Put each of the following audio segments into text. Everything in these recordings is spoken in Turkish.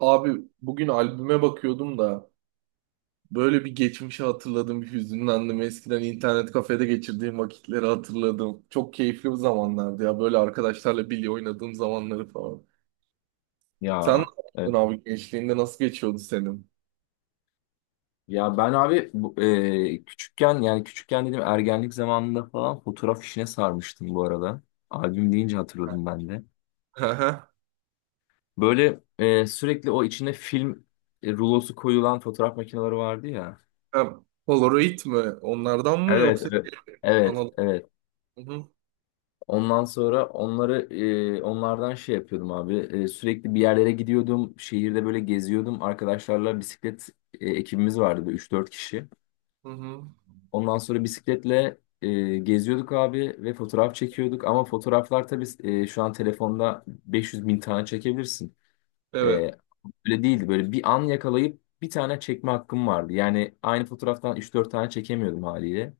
Abi bugün albüme bakıyordum da böyle bir geçmişi hatırladım, bir hüzünlendim. Eskiden internet kafede geçirdiğim vakitleri hatırladım. Çok keyifli bir zamanlardı ya böyle arkadaşlarla bilye oynadığım zamanları falan. Sen ne Ya evet. yaptın abi, gençliğinde nasıl geçiyordu senin? Ya ben abi küçükken yani küçükken dedim ergenlik zamanında falan fotoğraf işine sarmıştım bu arada. Albüm deyince hatırladım ben de. Hı hı. Böyle sürekli o içine film rulosu koyulan fotoğraf makineleri vardı ya. Ha, Polaroid mi? Onlardan mı Evet, yoksa evet. Evet, analog? evet. Hı hı. Ondan sonra onlardan şey yapıyordum abi. Sürekli bir yerlere gidiyordum. Şehirde böyle geziyordum. Arkadaşlarla bisiklet ekibimiz vardı üç dört kişi. Hı hı. Ondan sonra bisikletle geziyorduk abi ve fotoğraf çekiyorduk. Ama fotoğraflar tabii şu an telefonda 500 bin tane çekebilirsin. E, Evet. Öyle değildi. Böyle bir an yakalayıp bir tane çekme hakkım vardı. Yani aynı fotoğraftan üç dört tane çekemiyordum haliyle.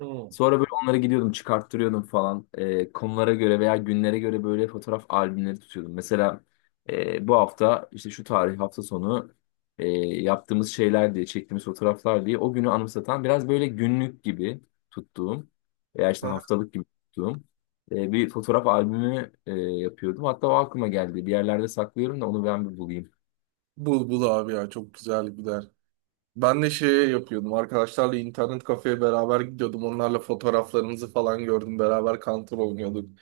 Hı. Sonra böyle onları gidiyordum çıkarttırıyordum falan. Konulara göre veya günlere göre böyle fotoğraf albümleri tutuyordum. Mesela bu hafta işte şu tarih hafta sonu e, yaptığımız şeyler diye çektiğimiz fotoğraflar diye o günü anımsatan biraz böyle günlük gibi tuttuğum veya Hı işte hı. haftalık gibi tuttuğum bir fotoğraf albümü yapıyordum. Hatta o aklıma geldi. Bir yerlerde saklıyorum da onu ben bir bulayım. Bul bul abi ya, çok güzel gider. Ben de şey yapıyordum. Arkadaşlarla internet kafeye beraber gidiyordum. Onlarla fotoğraflarımızı falan gördüm. Beraber Counter oynuyorduk.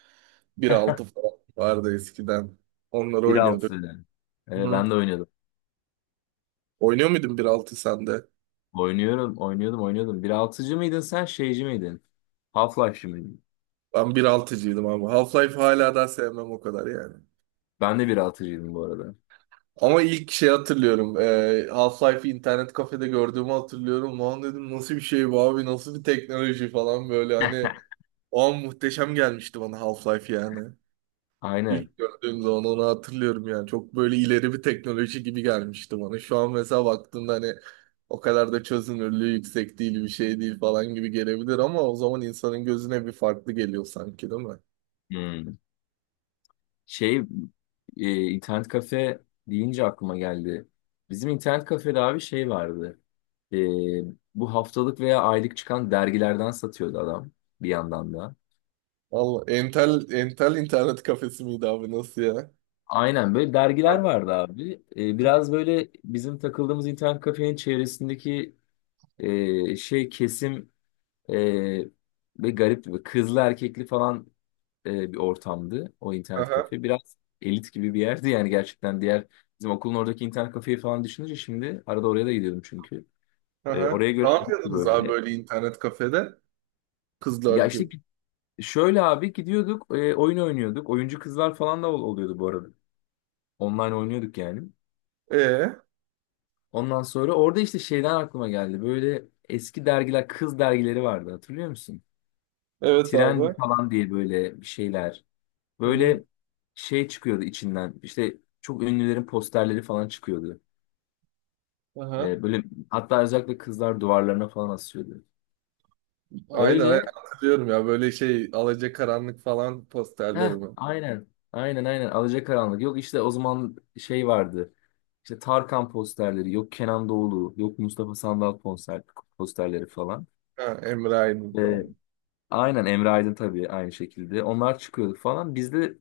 1.6 falan vardı eskiden. Onları 1.6. oynuyorduk. Evet Hı. ben de oynuyordum. Oynuyor muydun 1.6 sen de? Oynuyorum, oynuyordum, oynuyordum. Bir altıcı mıydın sen, şeyci miydin? Half-Life'cı mıydın? Ben bir altıcıydım ama. Half-Life hala daha sevmem o kadar yani. Ben de bir altıcıydım bu arada. Ama ilk şey hatırlıyorum. Half-Life'i internet kafede gördüğümü hatırlıyorum. Lan dedim, nasıl bir şey bu abi? Nasıl bir teknoloji falan böyle hani. O an muhteşem gelmişti bana Half-Life yani. Aynen. İlk gördüğüm zaman onu hatırlıyorum yani. Çok böyle ileri bir teknoloji gibi gelmişti bana. Şu an mesela baktığında hani o kadar da çözünürlüğü yüksek değil, bir şey değil falan gibi gelebilir ama o zaman insanın gözüne bir farklı geliyor sanki, değil mi? Hmm. Şey, internet kafe deyince aklıma geldi. Bizim internet kafede abi şey vardı. E, Bu haftalık veya aylık çıkan dergilerden satıyordu adam bir yandan da. Valla Entel, Entel internet kafesi miydi abi, nasıl ya? Aynen böyle dergiler vardı abi. Biraz böyle bizim takıldığımız internet kafenin çevresindeki şey kesim Ee, ve garipti. Böyle kızlı erkekli falan bir ortamdı o internet Aha, kafe. Biraz elit gibi bir yerdi yani, gerçekten diğer bizim okulun oradaki internet kafeyi falan düşününce, şimdi arada oraya da gidiyordum çünkü. Aha. Oraya göre Ne elit gibi yapıyordunuz abi böyle. böyle internet kafede? Kızlar Ya işte gibi. Şöyle abi gidiyorduk oyun oynuyorduk. Oyuncu kızlar falan da oluyordu bu arada. Online oynuyorduk yani. Ee, Ondan sonra orada işte şeyden aklıma geldi. Böyle eski dergiler, kız dergileri vardı, hatırlıyor musun? evet abi. Trendy falan diye böyle bir şeyler. Hı hı. Böyle şey çıkıyordu içinden. İşte çok ünlülerin posterleri falan çıkıyordu. Aha. Böyle hatta özellikle kızlar duvarlarına falan asıyordu. Aynen aynen Öyle. hatırlıyorum ya, böyle şey Alacakaranlık falan posterleri Heh, mi? aynen. Aynen aynen. Alacakaranlık. Yok işte o zaman şey vardı. İşte Tarkan posterleri, yok Kenan Doğulu, yok Mustafa Sandal konser posterleri falan. Ha, Emre Aydın Ee, falan. aynen Emre Aydın tabii aynı şekilde. Onlar çıkıyordu falan. Bizde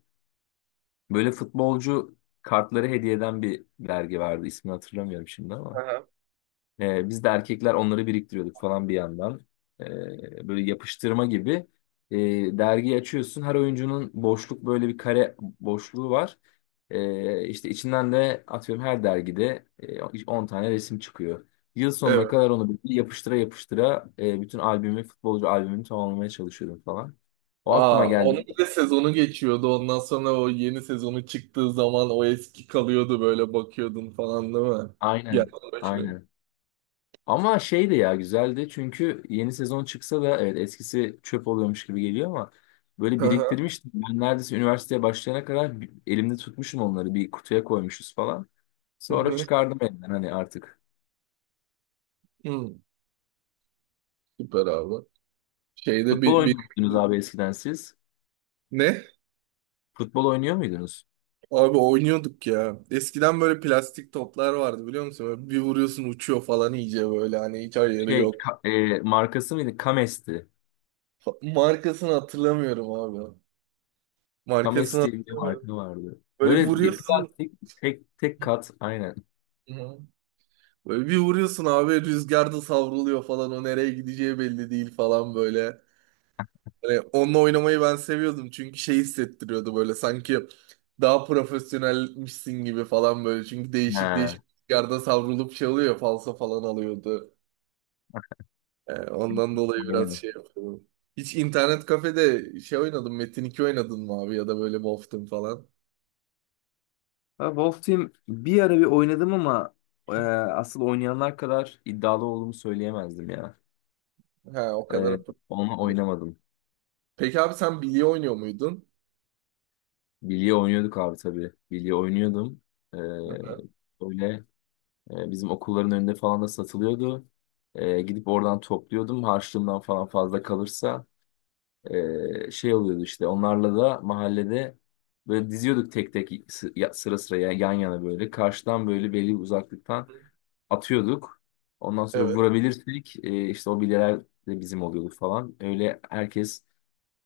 böyle futbolcu kartları hediye eden bir dergi vardı. İsmini hatırlamıyorum şimdi ama. Aha. Biz de erkekler onları biriktiriyorduk falan bir yandan. Böyle yapıştırma gibi. Dergi açıyorsun. Her oyuncunun boşluk böyle bir kare boşluğu var. İşte içinden de atıyorum her dergide 10 tane resim çıkıyor. Yıl sonuna Evet. kadar onu bir yapıştıra yapıştıra bütün albümü, futbolcu albümünü tamamlamaya çalışıyordum falan. O aklıma Aa, geldi. onun bir de sezonu geçiyordu. Ondan sonra o yeni sezonu çıktığı zaman o eski kalıyordu, böyle bakıyordun falan değil mi? Gel Aynen. başlıyor. Aynen. Ama şey de ya güzeldi, çünkü yeni sezon çıksa da evet eskisi çöp oluyormuş gibi geliyor ama böyle Aha. biriktirmiştim. Ben neredeyse üniversiteye başlayana kadar elimde tutmuşum onları, bir kutuya koymuşuz falan. Hı Sonra hı. çıkardım elimden hani artık. Hı. Süper abi. Şeyde Futbol bir oynuyor muydunuz abi eskiden siz? ne? Futbol oynuyor muydunuz? Abi oynuyorduk ya. Eskiden böyle plastik toplar vardı biliyor musun? Böyle bir vuruyorsun uçuyor falan, iyice böyle hani hiç ayarı Şey yok. Markası mıydı? Kames'ti. Markasını hatırlamıyorum abi. Markasını Kames diye bir hatırlamıyorum. marka vardı. Böyle Böyle bir vuruyorsun. plastik tek tek kat aynen. Hı. Böyle bir vuruyorsun abi, rüzgarda savruluyor falan, o nereye gideceği belli değil falan böyle. Hani onunla oynamayı ben seviyordum çünkü şey hissettiriyordu, böyle sanki daha profesyonelmişsin gibi falan böyle. Çünkü değişik değişik Ha, rüzgarda savrulup şey oluyor, falsa falan alıyordu. Ondan dolayı biraz aynen. şey yapıyordum. Hiç internet kafede şey oynadım, Metin 2 oynadın mı abi, ya da böyle Wolf'tun falan. Ha, Wolf Team bir ara bir oynadım ama e, asıl oynayanlar kadar iddialı olduğumu söyleyemezdim ya. Ha, o kadar. E, Onunla oynamadım. Peki abi, sen bilye oynuyor muydun? Bilye oynuyorduk abi tabii. Bilye oynuyordum. E, Öyle bizim okulların önünde falan da satılıyordu. Gidip oradan topluyordum. Harçlığımdan falan fazla kalırsa şey oluyordu işte. Onlarla da mahallede böyle diziyorduk tek tek sıra sıra yan yana böyle. Karşıdan böyle belli bir uzaklıktan atıyorduk. Ondan sonra Evet. vurabilirsek işte o bilyeler de bizim oluyordu falan. Öyle herkes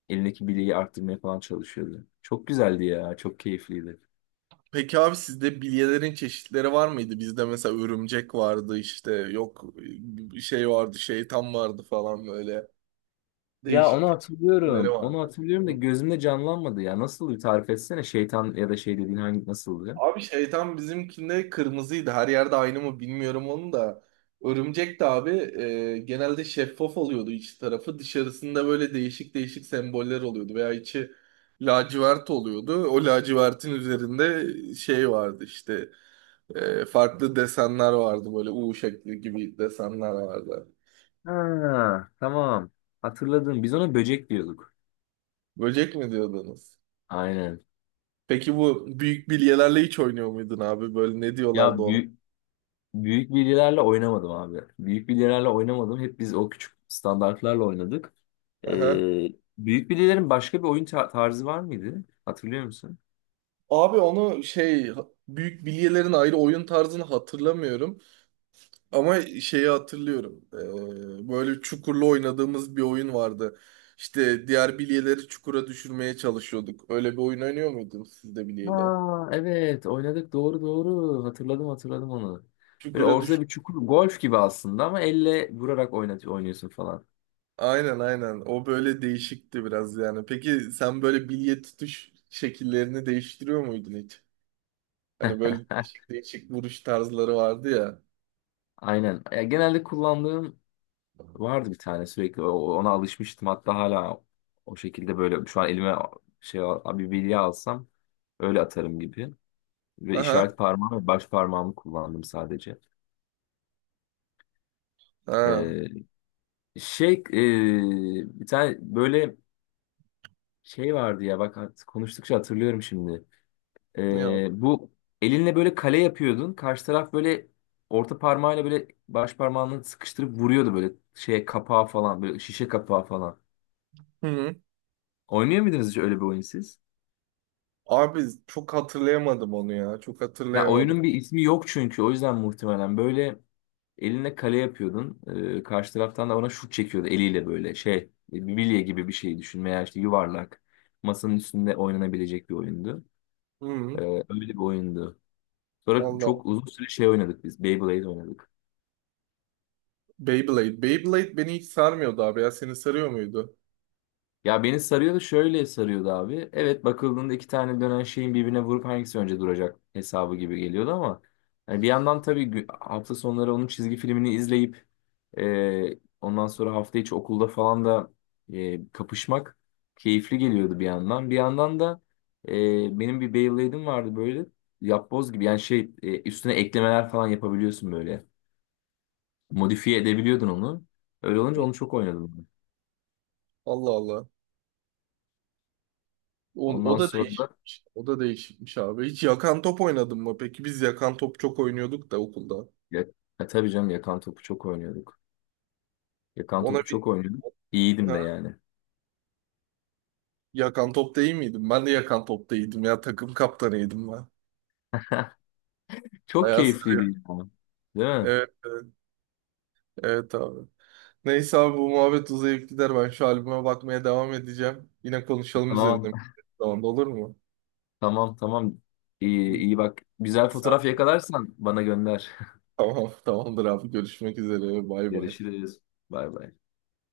elindeki bilyeyi arttırmaya falan çalışıyordu. Çok güzeldi ya, çok keyifliydi. Peki abi, sizde bilyelerin çeşitleri var mıydı? Bizde mesela örümcek vardı, işte yok bir şey vardı, şeytan vardı falan, böyle Ya değişik onu değişik isimleri hatırlıyorum. Onu vardı. hatırlıyorum da Hı. gözümde canlanmadı ya. Nasıl bir tarif etsene, şeytan ya da şey dediğin hangi, nasıldı? Abi şeytan bizimkinde kırmızıydı. Her yerde aynı mı bilmiyorum onu da. Örümcek de abi genelde şeffaf oluyordu iç tarafı. Dışarısında böyle değişik değişik semboller oluyordu veya içi lacivert oluyordu. O lacivertin üzerinde şey vardı işte. Farklı desenler vardı, böyle U şekli gibi desenler vardı. Ha, tamam. Hatırladım. Biz ona böcek diyorduk. Böcek mi diyordunuz? Aynen. Peki bu büyük bilyelerle hiç oynuyor muydun abi? Böyle ne Ya diyorlardı ona? büyük bilyelerle oynamadım abi. Büyük bilyelerle oynamadım. Hep biz o küçük standartlarla oynadık. Aha. Ee, Büyük bilyelerin başka bir oyun tarzı var mıydı? Hatırlıyor musun? Abi onu şey, büyük bilyelerin ayrı oyun tarzını hatırlamıyorum ama şeyi hatırlıyorum. Böyle çukurlu oynadığımız bir oyun vardı. İşte diğer bilyeleri çukura düşürmeye çalışıyorduk. Öyle bir oyun oynuyor muydunuz siz de bilyeyle? Ha, evet oynadık, doğru doğru hatırladım hatırladım onu. Böyle Çukura ortada bir çukur, golf gibi aslında ama elle vurarak oynuyorsun falan. aynen aynen. O böyle değişikti biraz yani. Peki sen böyle bilye tutuş şekillerini değiştiriyor muydun hiç? Hani böyle değişik değişik vuruş tarzları vardı ya. Aynen. Ya, genelde kullandığım vardı bir tane sürekli, ona alışmıştım hatta hala o şekilde. Böyle şu an elime şey bir bilye alsam öyle atarım gibi. Ve Aha. işaret parmağım ve baş parmağımı kullandım sadece. Ha. Ee, Şey bir tane böyle şey vardı ya, bak konuştukça hatırlıyorum şimdi. Ne yap? Bu elinle böyle kale yapıyordun. Karşı taraf böyle orta parmağıyla böyle baş parmağını sıkıştırıp vuruyordu böyle şeye, kapağa falan, böyle şişe kapağı falan. Hı hı. Oynuyor muydunuz hiç öyle bir oyun siz? Abi çok hatırlayamadım onu ya. Çok Ya hatırlayamadım. oyunun bir ismi yok çünkü, o yüzden muhtemelen böyle eline kale yapıyordun. Karşı taraftan da ona şut çekiyordu eliyle böyle şey bir bilye gibi bir şey düşün veya işte yuvarlak, masanın üstünde oynanabilecek bir oyundu. Hı hı. Ee, Öyle bir oyundu. Sonra Allah. çok uzun süre şey oynadık biz. Beyblade oynadık. Beyblade. Beyblade beni hiç sarmıyordu abi ya. Seni sarıyor muydu? Ya beni sarıyordu, şöyle sarıyordu abi. Evet, bakıldığında iki tane dönen şeyin birbirine vurup hangisi önce duracak hesabı gibi geliyordu ama hani bir yandan tabii hafta sonları onun çizgi filmini izleyip ondan sonra hafta içi okulda falan da kapışmak keyifli geliyordu bir yandan. Bir yandan da benim bir Beyblade'im vardı, böyle yapboz gibi yani, şey üstüne eklemeler falan yapabiliyorsun böyle. Modifiye edebiliyordun onu. Öyle olunca Hı. onu çok oynadım. Allah Allah. O, o Ondan da sonra. değişikmiş. O da değişikmiş abi. Hiç yakan top oynadın mı? Peki biz yakan top çok oynuyorduk da okulda. Ya, ya tabii canım, yakan topu çok oynuyorduk. Yakan topu Ona bir... çok oynuyorduk. İyiydim Ha. de yani. Yakan topta iyi miydim? Ben de yakan topta iyiydim ya. Takım kaptanıydım ben. Çok Bayağı keyifliydi sarıyor. ya. Değil mi? Evet, evet, evet abi. Neyse abi, bu muhabbet uzayıp gider. Ben şu albüme bakmaya devam edeceğim. Yine konuşalım Tamam. üzerine. Tamam olur mu? Tamam tamam. İyi, iyi bak. Güzel Sen fotoğraf yakalarsan bana gönder. tamam tamamdır abi. Görüşmek üzere. Bay bay. Görüşürüz. Bay bay.